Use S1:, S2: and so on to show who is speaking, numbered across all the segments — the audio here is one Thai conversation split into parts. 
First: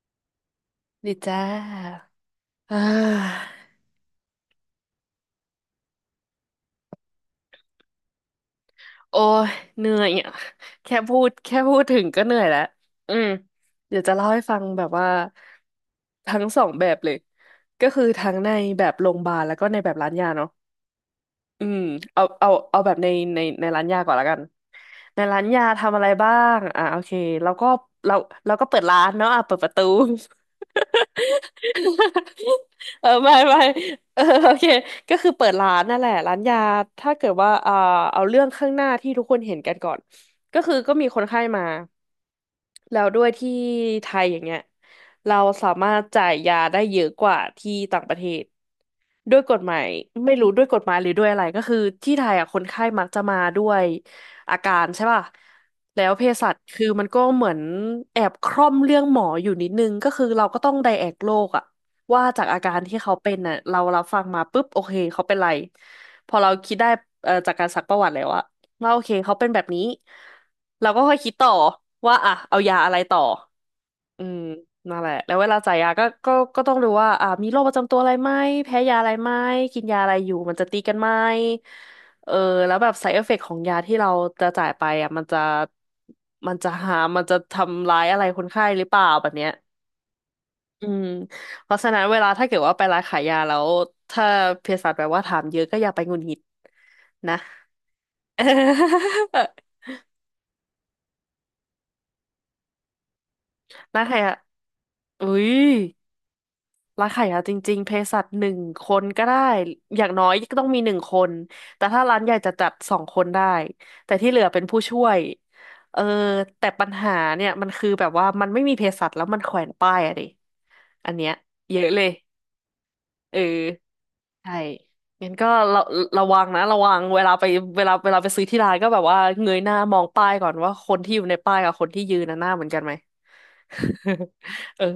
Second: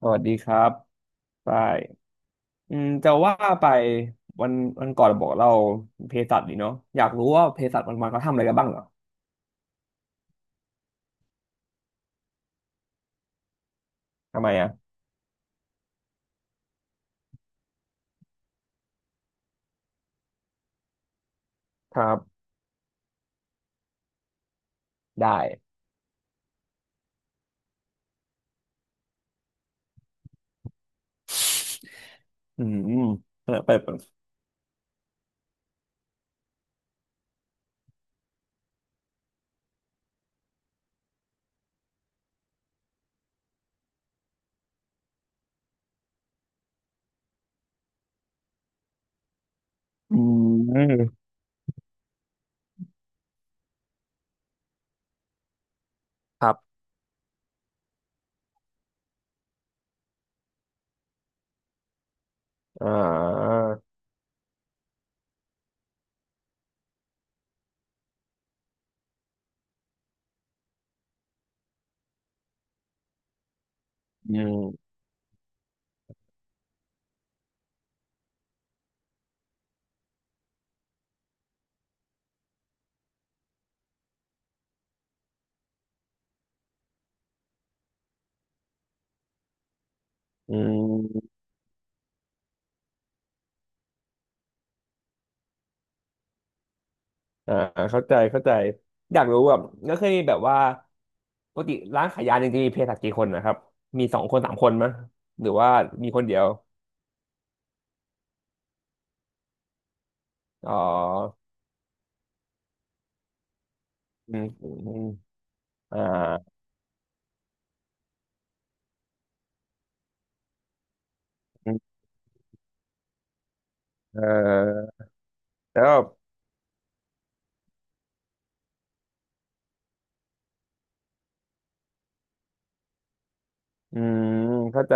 S1: สวัสดีครับ
S2: ดีจ้า
S1: ไปายอื
S2: อ่
S1: มจะว่า
S2: า
S1: ไปวันวันก่อนบอกเราเภสัชดีเนาะอยากรู้ว่าเภสัชวันวันเขาทำอะไรกันบ้างเหรอ
S2: โอ้ยเหนื่อยอ่ะแค่พูดถึงก็เหนื่อยแล้ว อืมเดี๋ยวจะเล่าให้
S1: ทำไม
S2: ฟัง
S1: อ่ะ
S2: แบบว่าทั้งสองแบบเลย ก็คือทั้งในแบบโรงพยาบาลแล้วก็ในแบบร้านยาเนาะ อืม
S1: ครับ
S2: เอาแบบในในร้านยาก่อนละกันใน
S1: ได้
S2: ร้านยาทำอะไรบ้างโอเคเราก็เราเราก็เปิดร้านเนาะอ่ะเปิดประตู
S1: อื ม
S2: เออไม่ไม่
S1: เปิด
S2: เออโอเคก็คือเปิดร้านนั่นแหละร้านยาถ้าเกิดว่าเอาเรื่องข้างหน้าที่ทุกคนเห็นกันก่อนก็คือก็มีคนไข้มา แล้วด้วยที่ไทยอย่างเงี้ยเราสามารถจ่ายยาได้เยอะกว่าที่ต่างประเทศด้วยกฎหมาย
S1: อื
S2: ไม่รู้ด้วยกฎหมายหรือ
S1: ม
S2: ด้วยอะไรก็คือที่ไทยอ่ะคนไข้มักจะมาด้วยอาการใช่ป่ะแล้วเภ
S1: ค
S2: สั
S1: รั
S2: ช
S1: บ
S2: คือมันก็เหมือนแอบคร่อมเรื่องหมออยู่นิดนึงก็คือเราก็ต้องไดแอกโรคอะว่าจากอาการ
S1: อ่า
S2: ที่เขาเป็นน่ะเรารับฟังมาปุ๊บโอเคเขาเป็นไรพอเราคิดได้จากการซักประวัติแล้วอะว่าโอเคเขาเป็นแบบนี้ เราก็ค่อยคิดต่อว่าอ่ะเอายาอะไรต่ออื
S1: อื
S2: ม
S1: ม
S2: นั่นแหละแล้วเวลาจ่ายยาก็ต้องดูว่าอ่ะมีโรคประจำตัวอะไรไหมแพ้ยาอะไรไหมกินยาอะไรอยู่มันจะตีกันไหมเออแล้วแบบ side effect ของยาที่เราจะจ่ายไปอ่ะมันจะทำร้ายอะไรคนไข้หรือเปล่าแบบเนี้ย
S1: อื
S2: อืม
S1: ม
S2: เพราะฉะนั้นเวลาถ้าเกิดว่าไปร้านขายยาแล้วถ้าเภสัชแบบว่าถามเยอะก็อย่าไปหงุดหงิดนะ
S1: อ่าเข้าใจเข้าใจอยากรู้ แบบก็วเคยมีแบบว่าปกติร้านขายยาจริงๆมีเภสัชกี่คนนะครับ
S2: ร้า
S1: มี
S2: นขา
S1: ส
S2: ย
S1: อง
S2: ยา
S1: คนสามคนมั้ย
S2: อุ้
S1: หรื
S2: ย
S1: อว่ามีคนเดียว
S2: ร้านขายยาจริงๆเภสัชหนึ่งคนก็ได้อย่างน้อยก็ต้อง
S1: อ๋
S2: มีหนึ่งคน
S1: อ
S2: แต่ถ้าร้านใหญ่จะจัดสองคนได้แต่ที่
S1: อื
S2: เห
S1: อื
S2: ลือ
S1: ม
S2: เป็น
S1: อื
S2: ผู้ช่
S1: ม
S2: วยเอ
S1: อ่า
S2: อแต่ปัญหาเนี่ยมันคือแบบว่ามันไม่มีเภสัชแล้วมันแขวนป้ายอะดิอันเนี้ยเยอะเลยเออ
S1: เ
S2: ใช่
S1: ออ
S2: งั้นก็ระ
S1: แล้วแบบ
S2: ระวังนะระวังเวลาไปเวลาไปซื้อที่ร้านก็แบบว่าเงยหน้ามองป้ายก่อนว่าคนที่อยู่ในป้ายกับคนที่ยืนน่ะหน้าเหมือนกันไหม
S1: อืม
S2: เอ
S1: เข้า
S2: อ
S1: ใจ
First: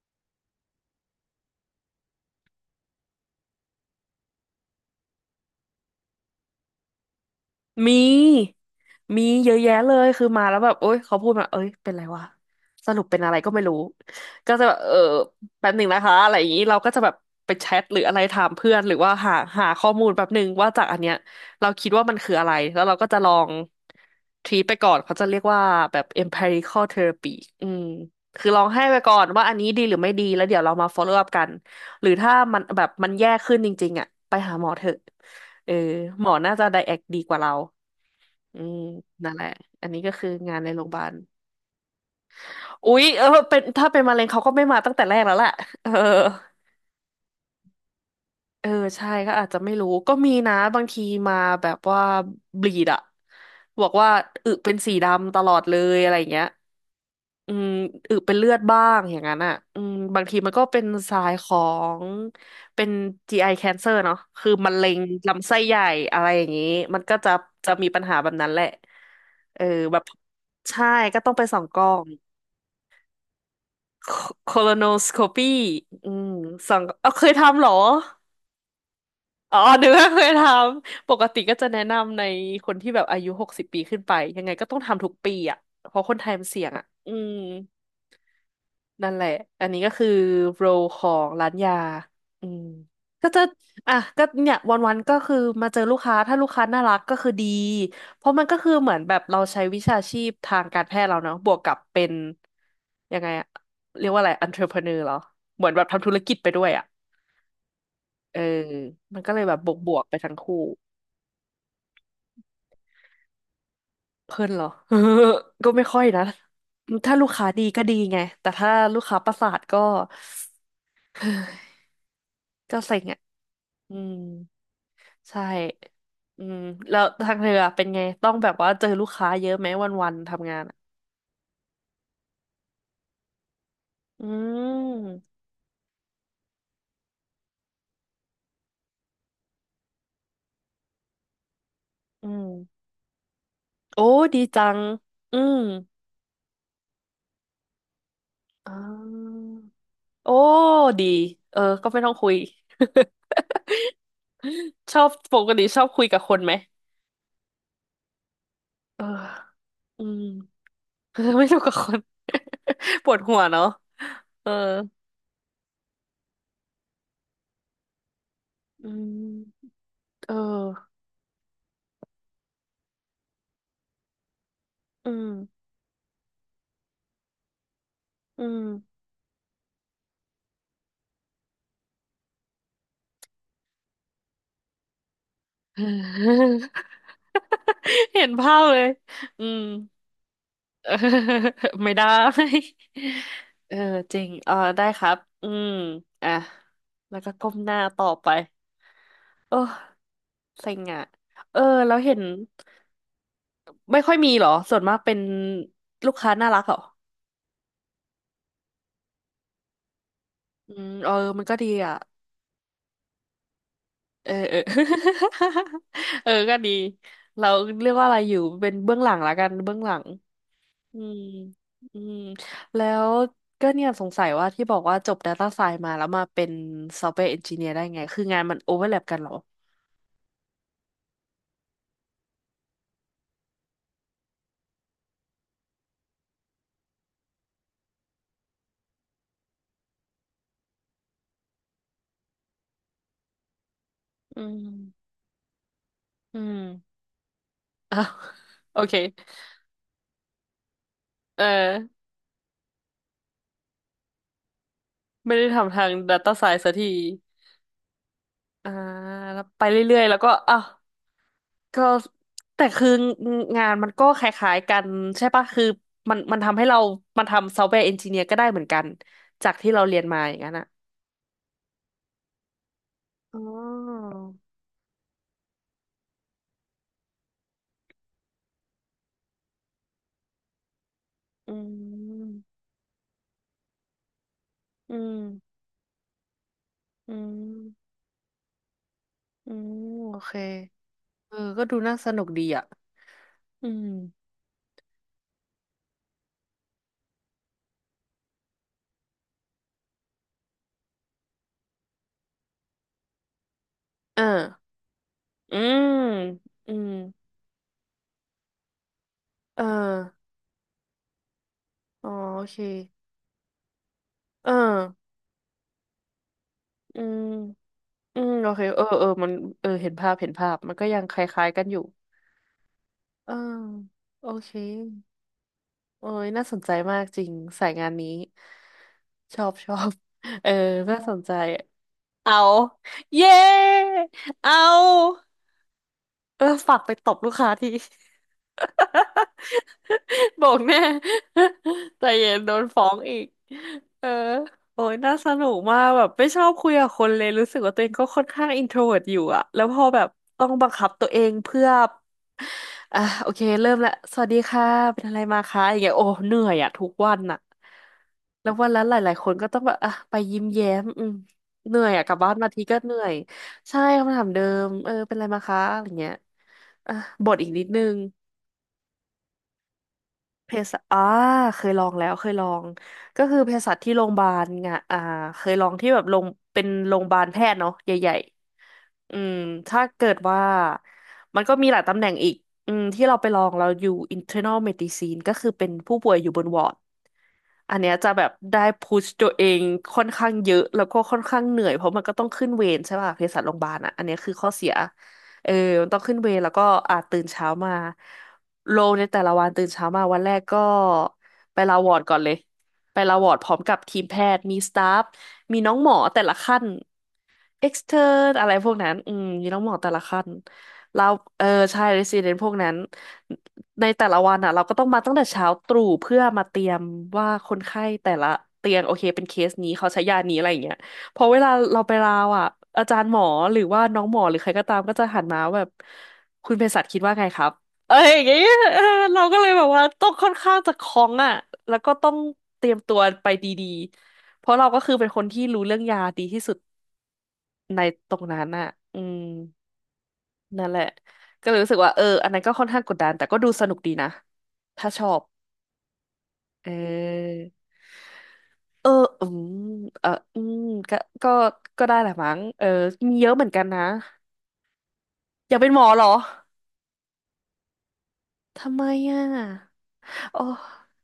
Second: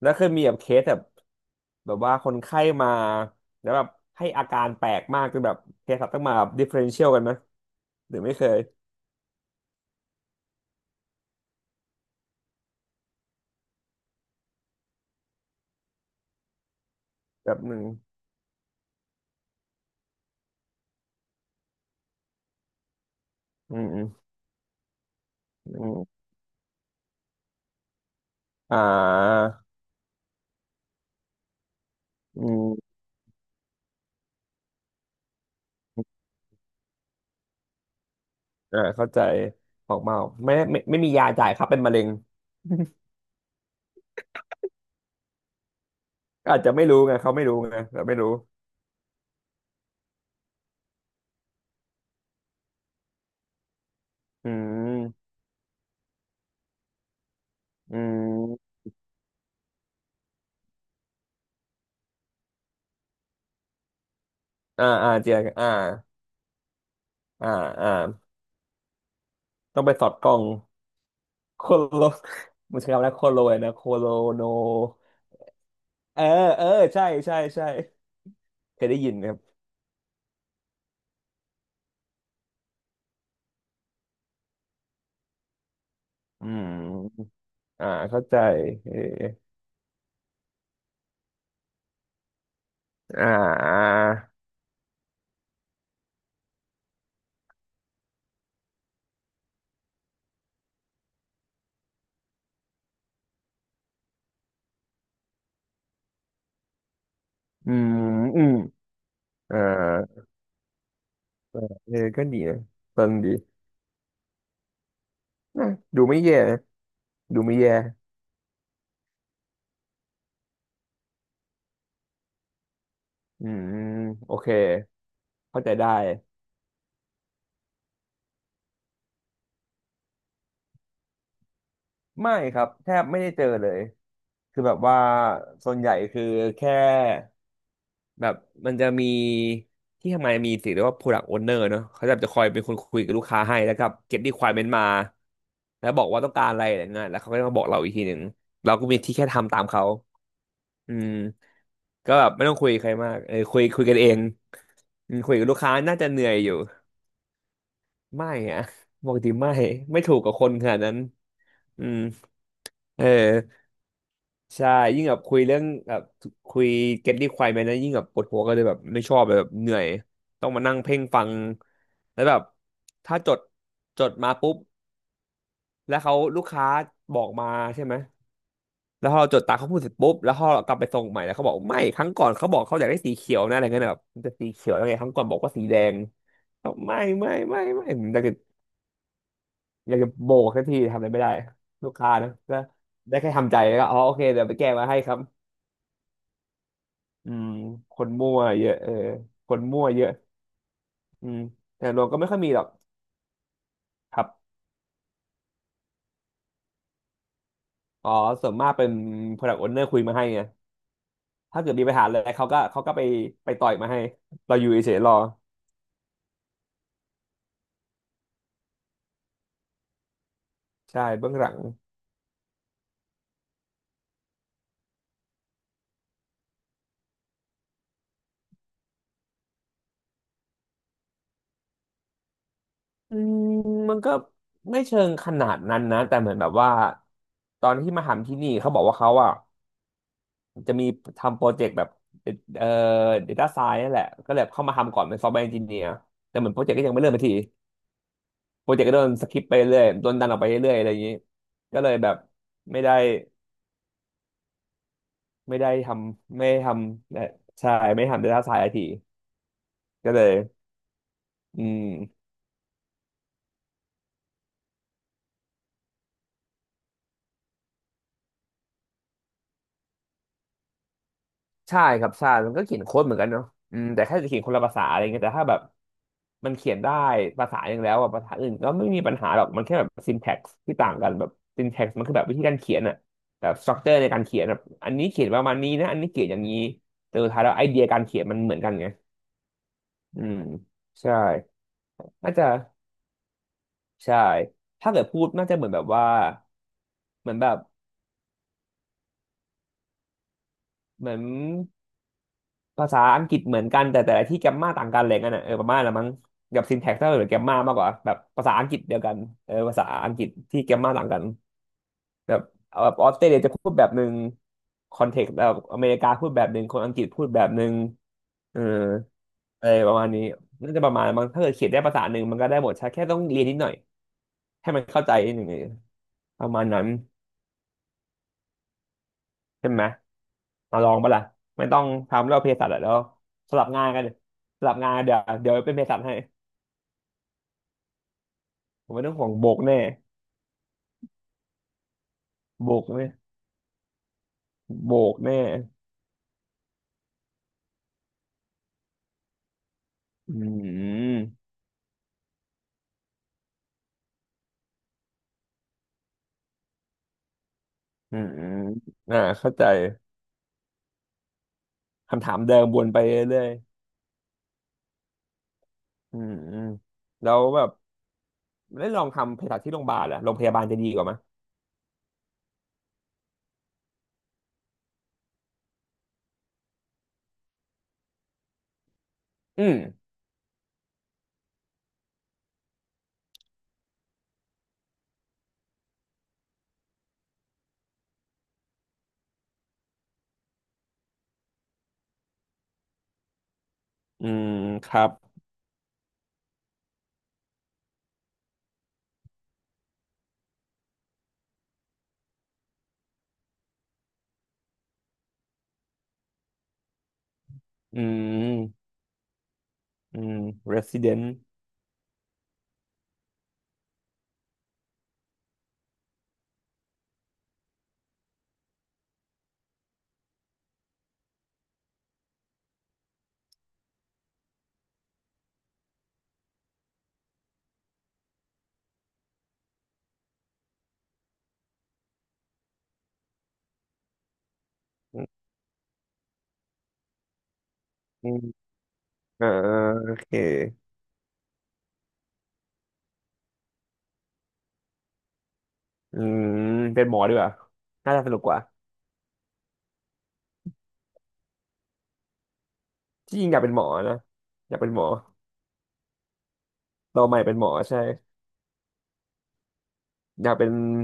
S1: แล้วเคยมีแบบเคสแบบแบบว่าคนไข้มาแล้วแบบให้อาการแปลกมากจนแบบเคสต้องมาแบบดิเฟ r เรนเชียลกันไหม
S2: มี
S1: หรือไม่เคย
S2: มีเยอะแยะเลยคือมาแล้วแบบโอ๊ยเขาพูดมาเอ้ยเป็นไรวะสรุปเป็นอะไรก็ไม่รู้ก็จะแบบเออแป๊บหนึ่งนะคะอะไรอย่างนี้เราก็จะแบบ
S1: แบ
S2: ไป
S1: บ
S2: แช
S1: หนึ่
S2: ท
S1: ง
S2: หรืออะไรถามเพื่อนหรือว่าหาข้อมูลแป๊บหนึ่งว่าจากอันเนี้ยเราคิดว่ามันคืออะไรแล้วเราก็จะลอง
S1: อืมอืม
S2: ทรีไปก่อนเขาจะเรียกว่า
S1: อื
S2: แบบ
S1: ม
S2: empirical therapy อืมคือลอง
S1: อ่
S2: ให้ไปก่อนว่า
S1: า
S2: อันนี้ดีหรือไม่ดีแล้วเดี๋ยวเรามา follow up กัน หรือถ้า
S1: อื
S2: มันแบบ
S1: ม
S2: มันแย่ขึ้นจริงๆอ่ะไปหาหมอเถอะเออหมอน่าจะไดแอกดีกว่าเรา อืม
S1: อ่าเข้าใจ
S2: นั่นแหละ อัน
S1: ออ
S2: นี้
S1: ก
S2: ก็
S1: มา
S2: คือ
S1: ไม่
S2: งานใน
S1: ไม่
S2: โรงพยา
S1: ไม่
S2: บา
S1: มี
S2: ล
S1: ยาจ่ายครับเป็นมะเร็ง
S2: อุ๊ยเออเป็นถ้าเป็นมะเร็งเขาก็ไม่มาตั้งแต่แรกแล้วแหละเออ
S1: อาจจะไม่รู้ไงเขาไม่รู้ไงเราไม่รู้
S2: เออใช่ก็อาจจะไม่รู้ก็มีนะบางทีมาแบบว่าบลีดอะบอกว่า
S1: อื
S2: อึเป็นสี
S1: ม
S2: ดำตลอดเลยอะไรอย่างเงี้ยอืม
S1: อื
S2: อึเป็นเลือด
S1: ม
S2: บ้างอย่างนั้นอ่ะอืมบางทีมันก็เป็นสายของเป็น GI cancer เนาะคือมะ
S1: อ่า
S2: เร็ง
S1: อ่าเจีย
S2: ลำไส้
S1: อ่า
S2: ใหญ่อะไรอย่างนี้มันก็จะ
S1: อ่า
S2: จะมี
S1: อ่า
S2: ปัญหาแบบนั้นแหละเออ
S1: ต้องไป
S2: แบ
S1: ส
S2: บ
S1: อดกล้อง
S2: ใช่ก็ต้องไปส่อ
S1: โค
S2: งกล้อ
S1: โล
S2: ง
S1: มันใช้คำว่าโคโลเลยนะโคโลโน
S2: colonoscopy อื
S1: เออ
S2: ม
S1: เออ
S2: ส่องเอาเคยทำเห
S1: ใช่
S2: รอ
S1: เคยได้ยินครับ
S2: อ๋อนึกว่าเคยทำ ปกติก็จะแนะนำในคนที่แบบอายุหกสิบปีขึ้นไป ยังไงก็ต้องทำทุกปีอ่ะ เพราะคนไทยมั
S1: อื
S2: นเสี่ยงอ่ะอื
S1: ม
S2: ม
S1: อ่าเข้าใจเอ
S2: นั่นแห
S1: อ
S2: ละอันนี้ก็คือโรลของร้านยา อืม
S1: อ่
S2: ก็จะ อ่ะ
S1: า
S2: ก็เนี่ยวันๆก็คือมาเจอลูกค้า ถ้าลูกค้าน่ารักก็คือดี เพราะมันก็คือเหมือนแบบเราใช้วิชาชีพทางการแพทย์เราเนาะบวกกับเป็นยังไงอะเรียกว่าอะไร entrepreneur เหรอเหมือนแบบทำธุรกิจไปด้วยอ่ะ
S1: อืม
S2: เออ
S1: อืม
S2: มันก็เลยแบ
S1: อ่า
S2: บบวกบวกไปทั้งคู่
S1: เออก็ดีนะฟังดี
S2: เพลินเหรอ
S1: นะ
S2: ก็ไม่ค่อ
S1: ดู
S2: ย
S1: ไม่
S2: นะ
S1: แย่นะ
S2: ถ้าลูก
S1: ดู
S2: ค้า
S1: ไม่
S2: ดี
S1: แย่
S2: ก็ดีไง แต่ถ้าลูกค้าประสาทก็ ก็เซ็งอ่ะ
S1: อืม
S2: อืม
S1: โอเค
S2: ใช่
S1: เข้าใจได้
S2: อืมแล้วทางเธออะเป็นไง ต้องแบบว่าเจอลูกค้าเยอะไหมวันๆทำงานอะ
S1: ไม่ครับแทบไม่ได้เจอเลย
S2: อื
S1: คือแบบว่า
S2: ม
S1: ส่วนใหญ่คือแค่ แบบมันจะมีที่ทำงานมีสิ่งเรียกว่า product owner เนอะเขาจะ
S2: อื
S1: จะคอย
S2: ม
S1: เป็นคนคุยกับลูกค้าให้แล้วก็
S2: โอ้
S1: เก็บ
S2: ดีจั
S1: requirement
S2: ง
S1: มา
S2: อืม
S1: แล้วบอกว่าต้องการอะไรอะไรเงี้ยแล้วเขาก็จะมาบอกเราอีกทีหนึ่งเรา
S2: อ่
S1: ก็มีที่แค่
S2: า
S1: ทำตามเขา
S2: โอ้
S1: อื
S2: ดี
S1: ม
S2: เออ ก็ไม่ต้อ
S1: ก็
S2: ง
S1: แบ
S2: คุ
S1: บ
S2: ย
S1: ไม่ต้องคุยกับใครมากเออคุยคุยกันเอง
S2: ชอบ
S1: อืมคุ
S2: ป
S1: ยกับ
S2: ก
S1: ลูก
S2: ติ
S1: ค้า
S2: ชอบ
S1: น่า
S2: คุย
S1: จะเห
S2: กับ
S1: นื่
S2: ค
S1: อย
S2: น
S1: อ
S2: ไหม
S1: ยู่ไม่อะ
S2: เออ
S1: ปกติไม่ไม่
S2: อื
S1: ถู
S2: ม
S1: ก กับคนขนาดนั้น
S2: เออไม่ถูกกับ
S1: อื
S2: ค
S1: ม
S2: น
S1: เอ
S2: ปวดหัว
S1: อ
S2: เนาะเออ
S1: ใช่ยิ่งแบบคุยเรื่องแบบคุย get requirement นะยิ่งแบบปวดหัวก็เลยแบบ
S2: อื
S1: ไม่ชอบเลยแบบเห
S2: ม
S1: นื่อย
S2: เอ
S1: ต้องมานั่ง
S2: อ
S1: เพ่งฟังแล้วแบบถ้าจดจดมาปุ๊บ
S2: อืม
S1: แล้วเขาลูกค้าบอกมาใช่ไหม
S2: อืม
S1: แล้วพอเราจดตามเขาพูดเสร็จปุ๊บแล้วพอเรากลับไปส่งใหม่แล้วเขาบอกไม่ครั้งก่อนเขาบอกเขาอยากได้สีเขียวนะอะไรเงี้ยแบบมันจะสีเขียวยังไงครั้งก่อนบอกว่าสีแดงบอก ไม่ผมอยา
S2: เห็
S1: ก
S2: น
S1: จะ
S2: ภาพเลยอืม
S1: อยากจะโบกสักที
S2: เออ
S1: ทำอะไรไม่ได้ลู
S2: ไม่
S1: ก
S2: ได้
S1: ค้านะก็ได้แค่ทำใจ
S2: เอ
S1: แล้
S2: อ
S1: วก็อ๋อโอ
S2: จริ
S1: เค
S2: ง
S1: เดี๋ยว
S2: เอ
S1: ไป
S2: อ
S1: แก้
S2: ได้
S1: มาให้
S2: ค
S1: ค
S2: รั
S1: รั
S2: บ
S1: บ
S2: อืมอ่ะแล้ว
S1: อื
S2: ก็
S1: ม
S2: ก้มหน้า
S1: ค
S2: ต่อ
S1: น
S2: ไป
S1: มั่วเยอะเออคน
S2: โอ้
S1: มั่วเยอะ
S2: เซ็งอ่ะ
S1: อืม
S2: เออ
S1: แต่
S2: แล้ว
S1: รวม
S2: เห็
S1: ก็
S2: น
S1: ไม่ค่อยมีหรอก
S2: ไม่ค่อย
S1: ครับ
S2: มีเหรอส่วนมากเป็นลูกค้าน่ารักเหรอ
S1: อ๋อส่วนมากเป็น Product Owner คุยมาให้ไง
S2: อืมเออมันก็
S1: ถ้า
S2: ดี
S1: เกิดมีปั
S2: อ่ะ
S1: ญหาอะไรเขาก็ไปไปต่อยมาให้
S2: เออ เอ
S1: เรา
S2: อ
S1: อยู่เฉยๆรอ
S2: เออก็ดีเราเรียกว่าอะไรอยู่เป็นเบื้องหลังละกันเบื้องหลังอื
S1: ใช่
S2: ม
S1: เบื้องหลัง
S2: อืมแล้วก็เนี่ยสงสัยว่าที่บอกว่าจบ Data Science มาแล้วมาเป็น Software Engineer ได้ไงคืองานมันโอเวอร์แลปกันเหรอ
S1: อืมมันก็ไม่เชิงขนาดนั้นนะแต่เหมือนแบบว่าตอนที่มาทำที่นี่เขาบอกว่าเขาอ่ะจะมีทำโปรเจกต์แบบเอ่อ data science นั่นแหละก็
S2: อื
S1: เลยเข้ามาทำก่อน
S2: ม
S1: เป็น software engineer
S2: อื
S1: แต่เหมือนโป
S2: ม
S1: รเจกต์ก็ยังไม่เริ่มสัที
S2: อ้าว
S1: โปร
S2: โอ
S1: เจกต์ก็
S2: เค
S1: โดนสคิปไปเรื่อย โดนดันออกไปเรื่อยอะไรอย่างนี้
S2: เออ
S1: ก็เลยแบบไม่ได้
S2: ไม่ได้
S1: ไม่ได้
S2: ทำทา
S1: ท
S2: ง Data
S1: ไม่ได้
S2: Science
S1: ท
S2: สักที
S1: ำใช่ไม่ทำ data
S2: อ่า
S1: science ที
S2: แล้วไปเรื่อยๆ
S1: ก็
S2: แล้ว
S1: เล
S2: ก็
S1: ย
S2: อ้าว
S1: อื
S2: ก็
S1: ม
S2: แต่คืองานมันก็คล้ายๆกันใช่ปะคือมันทำให้เรามันทำซอฟต์แวร์เอนจิเนียร์ก็ได้เหมือนกันจากที่เราเรียนมาอย่างนั้นอ่ะ
S1: ใช่ครับใช่มันก็เขียนโค้ดเหมือนกัน
S2: อ๋
S1: เนาะอืมแต่
S2: อ
S1: แค่จะเขียนคนละภาษาอะไรเงี้ยแต่ถ้าแบบมันเขียนได้ภาษาอย่างแล้วอะภาษาอื่นก็ไม่มีปัญหาหรอกมันแค่แบบ syntax ที่ต่างกันแบบ
S2: อื
S1: syntax มันคือแบบวิ
S2: ม
S1: ธีการเขียนอะแบบ structure ในการเขียนแบบอัน
S2: อื
S1: นี้
S2: ม
S1: เขียนประมาณนี้นะอันนี้เขียนอย่างนี้
S2: อื
S1: แต่สุดท้ายแล้วไอเดีย
S2: ม
S1: การเขียนมันเหมือนกันไง
S2: อืมโอ
S1: อื
S2: เค
S1: มใช่
S2: เออก็ดูน่าสนุก
S1: น่า
S2: ดี
S1: จะ
S2: อ่ะอืม
S1: ใช่ถ้าเกิดพูดน่าจะเหมือนแบบว่าเหมือนแบบเหมือนภาษาอังกฤษเหมือนกันแต่แต่
S2: เอ
S1: ละที่
S2: อ
S1: แกมมาต่างกันอะไรเงี้ยนะเอ
S2: อื
S1: อประมาณ
S2: ม
S1: ละมั้งกับ
S2: อื
S1: ซิน
S2: ม
S1: แท็กซ์หรือแกมมามากกว่าแบบภาษาอังกฤษเดียวกันเออ
S2: เออ
S1: ภาษาอังกฤษที่แกมมาต่างกัน
S2: อ๋อ
S1: แบ
S2: โอ
S1: บ
S2: เค
S1: เอาแบบออสเตรเลียจะพูดแบบหนึ่ง
S2: เออ
S1: คอนเทกต์แบบอเมริกาพูดแบบหนึ่งคนอัง
S2: อื
S1: กฤษ
S2: ม
S1: พูดแบบหนึ่ง
S2: อืมโอ
S1: เออ
S2: เคเออเออมัน
S1: อะ
S2: เออ
S1: ไร
S2: เห็
S1: ป
S2: น
S1: ระมาณ
S2: ภาพ
S1: นี้
S2: เห็นภาพมั
S1: น่า
S2: น
S1: จะ
S2: ก็
S1: ประ
S2: ยั
S1: มา
S2: ง
S1: ณ
S2: ค
S1: มั้งถ้า
S2: ล้า
S1: เกิ
S2: ย
S1: ด
S2: ๆกั
S1: เขี
S2: น
S1: ยน
S2: อ
S1: ได้
S2: ยู่
S1: ภาษาหนึ่งมันก็ได้หมดใช่แค่ต้อง
S2: เออ
S1: เรียนนิดหน่อย
S2: โอเค
S1: ให้มันเข้าใจนิดหนึ่ง
S2: โอ้ย
S1: ป
S2: น่า
S1: ระ
S2: สน
S1: มาณ
S2: ใจ
S1: นั้น
S2: มากจริงสายงานนี้ชอบ ช
S1: ใช่
S2: อ
S1: ไหม
S2: บเออ
S1: มาลอ
S2: น่า
S1: ง
S2: ส
S1: ปะ
S2: น
S1: ล่ะ
S2: ใจ
S1: ไม่ต้องทำ
S2: เอา
S1: แล้วเภสัชอะแล้ว
S2: เย้
S1: สลับงานกัน
S2: เอ
S1: สลับงานเดี๋ยว
S2: า
S1: เดี๋ยวเป็นเภสัชให้
S2: เออฝากไปตบลูกค้าที
S1: ผมไม่ต้องห่ วงโบกแน่
S2: บอกแน่ ใจเย็นโดน
S1: โบ
S2: ฟ้
S1: ก
S2: อง
S1: แน่
S2: อีกเออโอ้
S1: โบ
S2: ยน่า
S1: ก
S2: ส
S1: แน่
S2: นุกมากแบบไม่ชอบคุยกับคนเลยรู้สึกว่าตัวเองก็ค่อนข้างอินโทรเวิร์ตอยู่อะแล้วพอแบบ
S1: อื
S2: ต้องบังคับตัวเอง
S1: ม
S2: เพื่ออ่ะโอเคเริ่มละสวัสดีค่ะเป็นอะไรมาคะอย่างเงี้ยโอ้เหนื่อยอะทุกวันอะ
S1: อืมอ
S2: แล้ว
S1: ม
S2: วันละหลาย
S1: อ่า
S2: ๆคนก็
S1: เข้า
S2: ต้อง
S1: ใจ
S2: แบบอ่ะไปยิ้มแย้มอืมเหนื่อยอะกลับ
S1: คำ
S2: บ้าน
S1: ถาม
S2: มา
S1: เดิ
S2: ที
S1: ม
S2: ก็
S1: วน
S2: เห
S1: ไป
S2: นื่อย
S1: เรื่อย
S2: ใช่คำถามเดิมเออเป็นอะไรมาคะอะไรเงี้
S1: ๆ
S2: ย
S1: อืมอืม
S2: อ่ะบ
S1: แล้
S2: ท
S1: ว
S2: อีก
S1: แบ
S2: นิด
S1: บ
S2: นึง
S1: ได้ลองทำเภสัชที่โรงพยาบาลอะโรงพ
S2: เภ
S1: ยาบาล
S2: สั
S1: จะ
S2: ช
S1: ดี
S2: อ่า
S1: กว่าไหมย
S2: เคยลองแล้วเคยลอง ก็คือเภสัชที่โรงพยาบาลไงอ่าเคยลองที่แบบลงเป็นโรงพยาบาลแพทย์เนาะใหญ่ๆอืม
S1: อืม
S2: ถ้าเกิดว่า มันก็มีหลายตำแหน่งอีกอืมที่เราไปลองเราอยู่ internal medicine ก็คือเป็นผู้ป่วยอยู่บนวอร์ดอันเนี้ยจะแบบได้พุชตัวเองค่อนข้างเยอะ แล้วก็ค่อนข้างเหนื่อย เพราะมันก็ต้องขึ้นเวรใช่ป่ะเภสัชโรงพยาบาลอ่ะอันเนี้ย
S1: อื
S2: คือข้อ
S1: ม
S2: เสีย
S1: ครับ
S2: เออมันต้องขึ้นเวรแล้วก็อ่าตื่นเช้ามา โลในแต่ละวันตื่นเช้ามาวันแรกก็ไปลาวอร์ดก่อนเลยไปลาวอร์ดพร้อมกับทีมแพทย์มีสตาฟมีน้องหมอแต่ละขั้นเอ็กซ n เทอ
S1: อื
S2: ร์อะไรพวก
S1: ม
S2: นั้นอืมมีน้องหมอแต่ละ
S1: อื
S2: ขั้น
S1: ม
S2: แล้ว
S1: resident
S2: เออใช่เรซิเดนพวกนั้นในแต่ละวันอ่ะเราก็ต้องมาตั้งแต่เช้าตรู่เพื่อมาเตรียมว่าคนไข้แต่ละเตียงโอเคเป็นเคสนี้เขาใช้ยานี้อะไรอย่างเงี้ยพอเวลาเราไปลาวอ่ะอาจารย์หมอหรือว่าน้องหมอหรือใครก็ตามก็จะหันมาแบบคุณเภสัชคิดว่าไงครับ เอออย่างเงี้ย เออเราก็เลยแบบว่าต้องค่อนข้างจะคล่องอ่ะแล้วก็ต้องเตรียมตัวไปดีๆเพราะเราก็คือเป็นค
S1: อื
S2: น
S1: ม
S2: ที่รู้เรื่องยาดีที่สุดในตรง
S1: อืม
S2: นั้นอ่ะอืม
S1: เออโอเค
S2: นั่นแหละก็เลยรู้สึกว่าเอออันนั้นก็ค่อนข้างกดดันแต่ก็ดูสนุกดีนะถ้าชอบ
S1: อืม
S2: เ
S1: เป็นหมอดี
S2: ออ
S1: กว่าน่าจะสนุกกว่า
S2: เอออืมเอออืมก็ก็ก็ได้แหละมั้งเออมีเยอะ
S1: ที่
S2: เห
S1: จ
S2: มือ
S1: ริ
S2: น
S1: งอ
S2: กั
S1: ยาก
S2: น
S1: เป็นห
S2: นะ
S1: มอนะอยากเป็นหมอ
S2: อยากเป็นหมอเหรอ
S1: เราใหม่เป็นหมอใช่
S2: ทำไมอ่ะโอ
S1: อยากเป็น
S2: ้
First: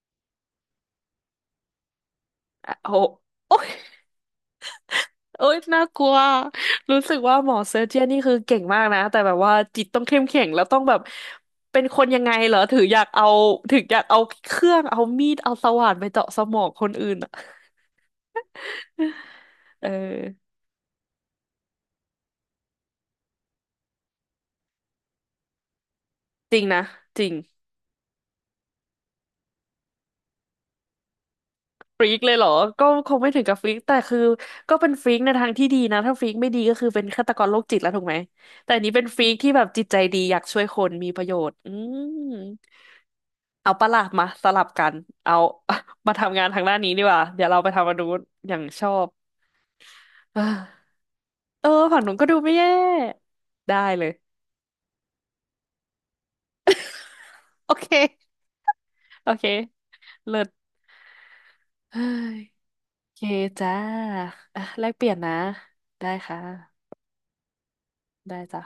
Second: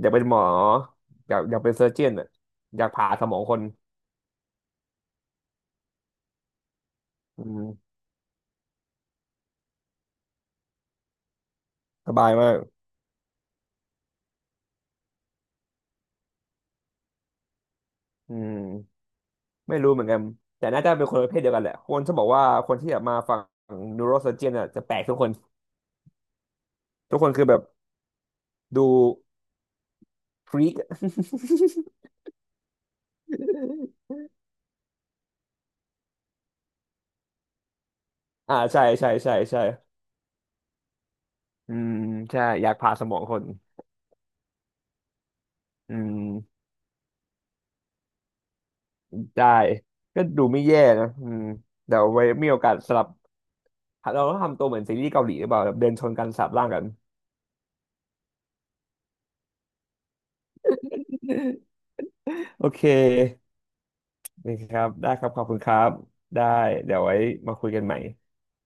S1: หมออยากเป็นเซอร์เจียนอ่ะ
S2: อะ
S1: อยาก
S2: โห
S1: ผ่าสมองคน
S2: เอ้ยน่ากลัวรู้สึกว่า
S1: อื
S2: หมอเซอ
S1: ม
S2: ร์เจียนนี่คือเก่งมากนะแต่แบบว่าจิตต้องเข้มแข็งแล้วต้องแบบเป็นคน
S1: ส
S2: ยัง
S1: บา
S2: ไง
S1: ยมา
S2: เหรอ
S1: ก
S2: ถึงอยากเอาถึงอยากเอาเครื่องเอามีดเอาสว่านไปเจาะสมองคนอื่นอะ
S1: อืม ไม่
S2: เออ
S1: รู้เหมือนกันแต่น่าจะเป็นคนประเภทเดียวกันแหละคนจะบอกว่าคนที่แบบมาฝั่งนิวโรเซอร์เจียนอ่ะจะแปลกทุกคน
S2: จริงนะ
S1: ทุก
S2: จ
S1: ค
S2: ริ
S1: น
S2: ง
S1: คือแบบดูฟรีก
S2: ฟรีกเลยเหรอก็คงไม่ถึงกับฟรีกแต่คือก็เป็นฟรีกในทางที่ดีนะ ถ้าฟรีกไม่ดีก็คือเป็นฆาตกรโรคจิตแล้วถูกไหม
S1: อ่า
S2: แต่อันนี้เป็นฟรีกที่แบ
S1: ใช่
S2: บจิตใจดีอยากช่วยคนมีประโยชน์ อื
S1: อืม
S2: ม
S1: ใช่อยากผ่าสมองคน
S2: เอาปะล่ะมาสลับกัน เอา
S1: อื
S2: มาทำงานทา
S1: ม
S2: งด้านนี้ดีกว่า เดี๋ยวเราไปทำมาดูนอย่างชอบ
S1: ได้ก็
S2: เออ
S1: ดูไม่แย่นะอืม
S2: เออ
S1: เดี๋
S2: ฝั่
S1: ย
S2: ง
S1: ว
S2: หนู
S1: ไว้
S2: ก็ดู
S1: มี
S2: ไม่
S1: โอ
S2: แย่
S1: กาสสลับ
S2: ได้เลย
S1: เราต้องทำตัวเหมือนซีรีส์เกาหลีหรือเปล่าแบบเดินชนกันสาบร่างกัน
S2: โอเคโอเคเลิศ เฮ้ย
S1: โอเค
S2: โอเคจ้า
S1: นะ
S2: อ่ะ
S1: ครั
S2: แล
S1: บ
S2: กเป
S1: ได้
S2: ลี่ยน
S1: ครับ
S2: นะ
S1: ขอบคุณครับ
S2: ได้ค่ะ
S1: ได้เดี๋ยวไว้มาคุยกันใหม่
S2: ได้จ้ะ